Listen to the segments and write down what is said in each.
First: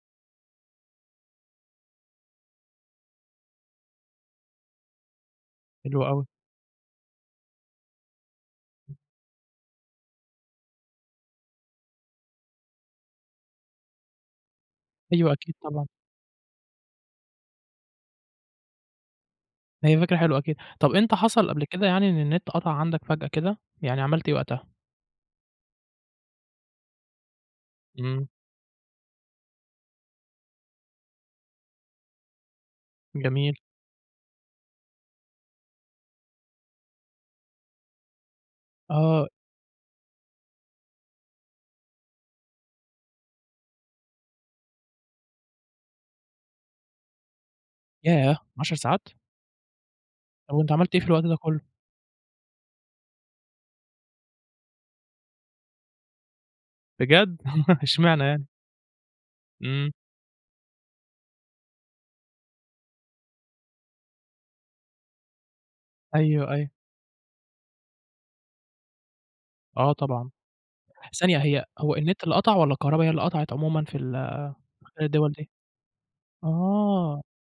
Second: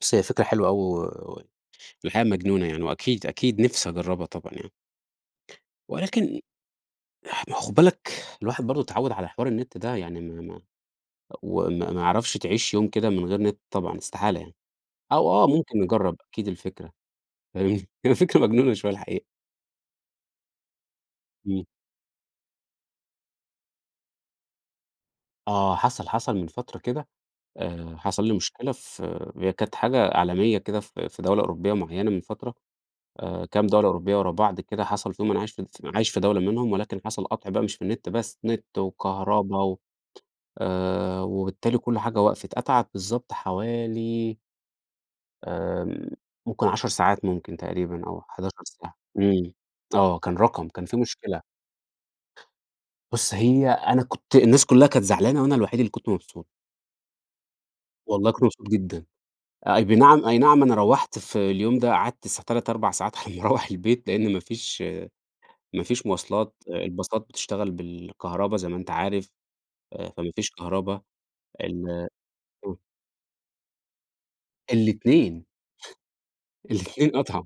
بُص، هي فكرة حلوة أوي و و الحقيقة مجنونة يعني، وأكيد، أكيد نفسي أجرّبها طبعًا يعني. حلو أوي. ولكن اح ما هو خُد بالك الواحد برضه [unintelligible] اتعوّد على حوار النِت ده. يعني ما ما أ وما ما يعرفش تعيش يوم كده من غير نِت طبعًا استحالة يعني. أو أيوه. آه أكيد ممكن طبعًا. نجرّب أكيد الفكرة. [unintelligible] هي فكرة مجنونة شوية الحقيقة. هي فكرة حلوة أكيد. طب إمتى حصل قبل إمم. كده يعني إن النِت قطع عندك فجأة كده، يعني عملت إيه وقتها؟ آه. حصل، حصل من فترة كده آآ حصل إمم. لي مشكلة في هي كانت حاجة عالمية كده في في دولة أوروبية معيّنة من فترة، آآ جميل. كام دولة أوروبية ورا بعض كده حصل فيهم، أنا عايش في الف عايش في دولة منهم ولكن حصل قَطْع بقى مش في النِت بس، نِت آه. وكهربا و آآ وبالتالي كل حاجة وقَفِت. قطعت بالضبط حوالي آمم ممكن 10 ساعات ممكن تقريبًا أو ياه! 11 10 ساعة. ساعات! إمم. آه. كان طب رقم، وأنت كان عملت في إيه في الوقت ده مشكلة. كُلّه؟ بُص، هي أنا كنت الناس كُلّها كانت زعلانة وأنا الوحيد اللي كنت مبسوط. بجد! إشمعنى والله كنت يعني؟ مبسوط جدًا. أي إمم. بنعم أي نعم أنا روّحت في اليوم ده قعدت الساع 3، 4 ساعات هيروّح البيت، لإن ما فيش ما فيش أيوه، مواصلات، أيوه. الباصات بتشتغل بالكهربا زي ما أنت عارف، آه أ فما طبعًا. فيش كهربا. ثانية هي ال هو النِت اللي قطع والّا آه. الكهربا هي اللي قطعت عمومًا في ال في خلال الدول الاتنين. دي؟ الاتنين آه. قطعوا.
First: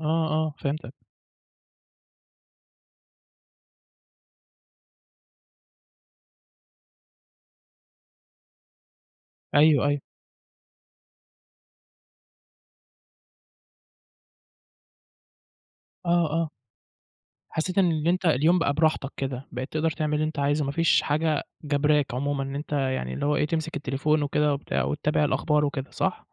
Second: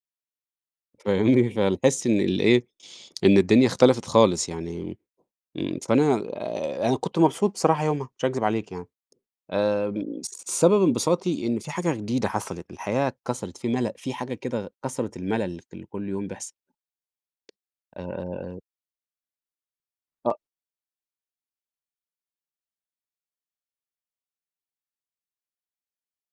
آه، آه، فهمتك. فاهمني؟ فالحِس إن الإيه، إن الدنيا اختلفت خالص. يعني م فأنا أنا كنت مبسوط بصراحة يومها، مش هاكذب عليك يعني. أيوه، أيوه. آمم سبب انبساطي، إن في حاجة جديدة حصلت، الحياة اتكسرت، في ملَل، في حاجة كده كسرت الملَل، في ال كل يوم آه، آه. بيحصل. حسّيت إن أ اللي أنت أ اليوم أ بقى براحتك كده. بقيت تقدر تعمل اللي أ أنت عايزه، ما فيش حاجة جَبراك عمومًا إن أنت يعني اللي هو إيه، تمسك التليفون وكده وبتاع وتتابع الأخبار وكده. صح؟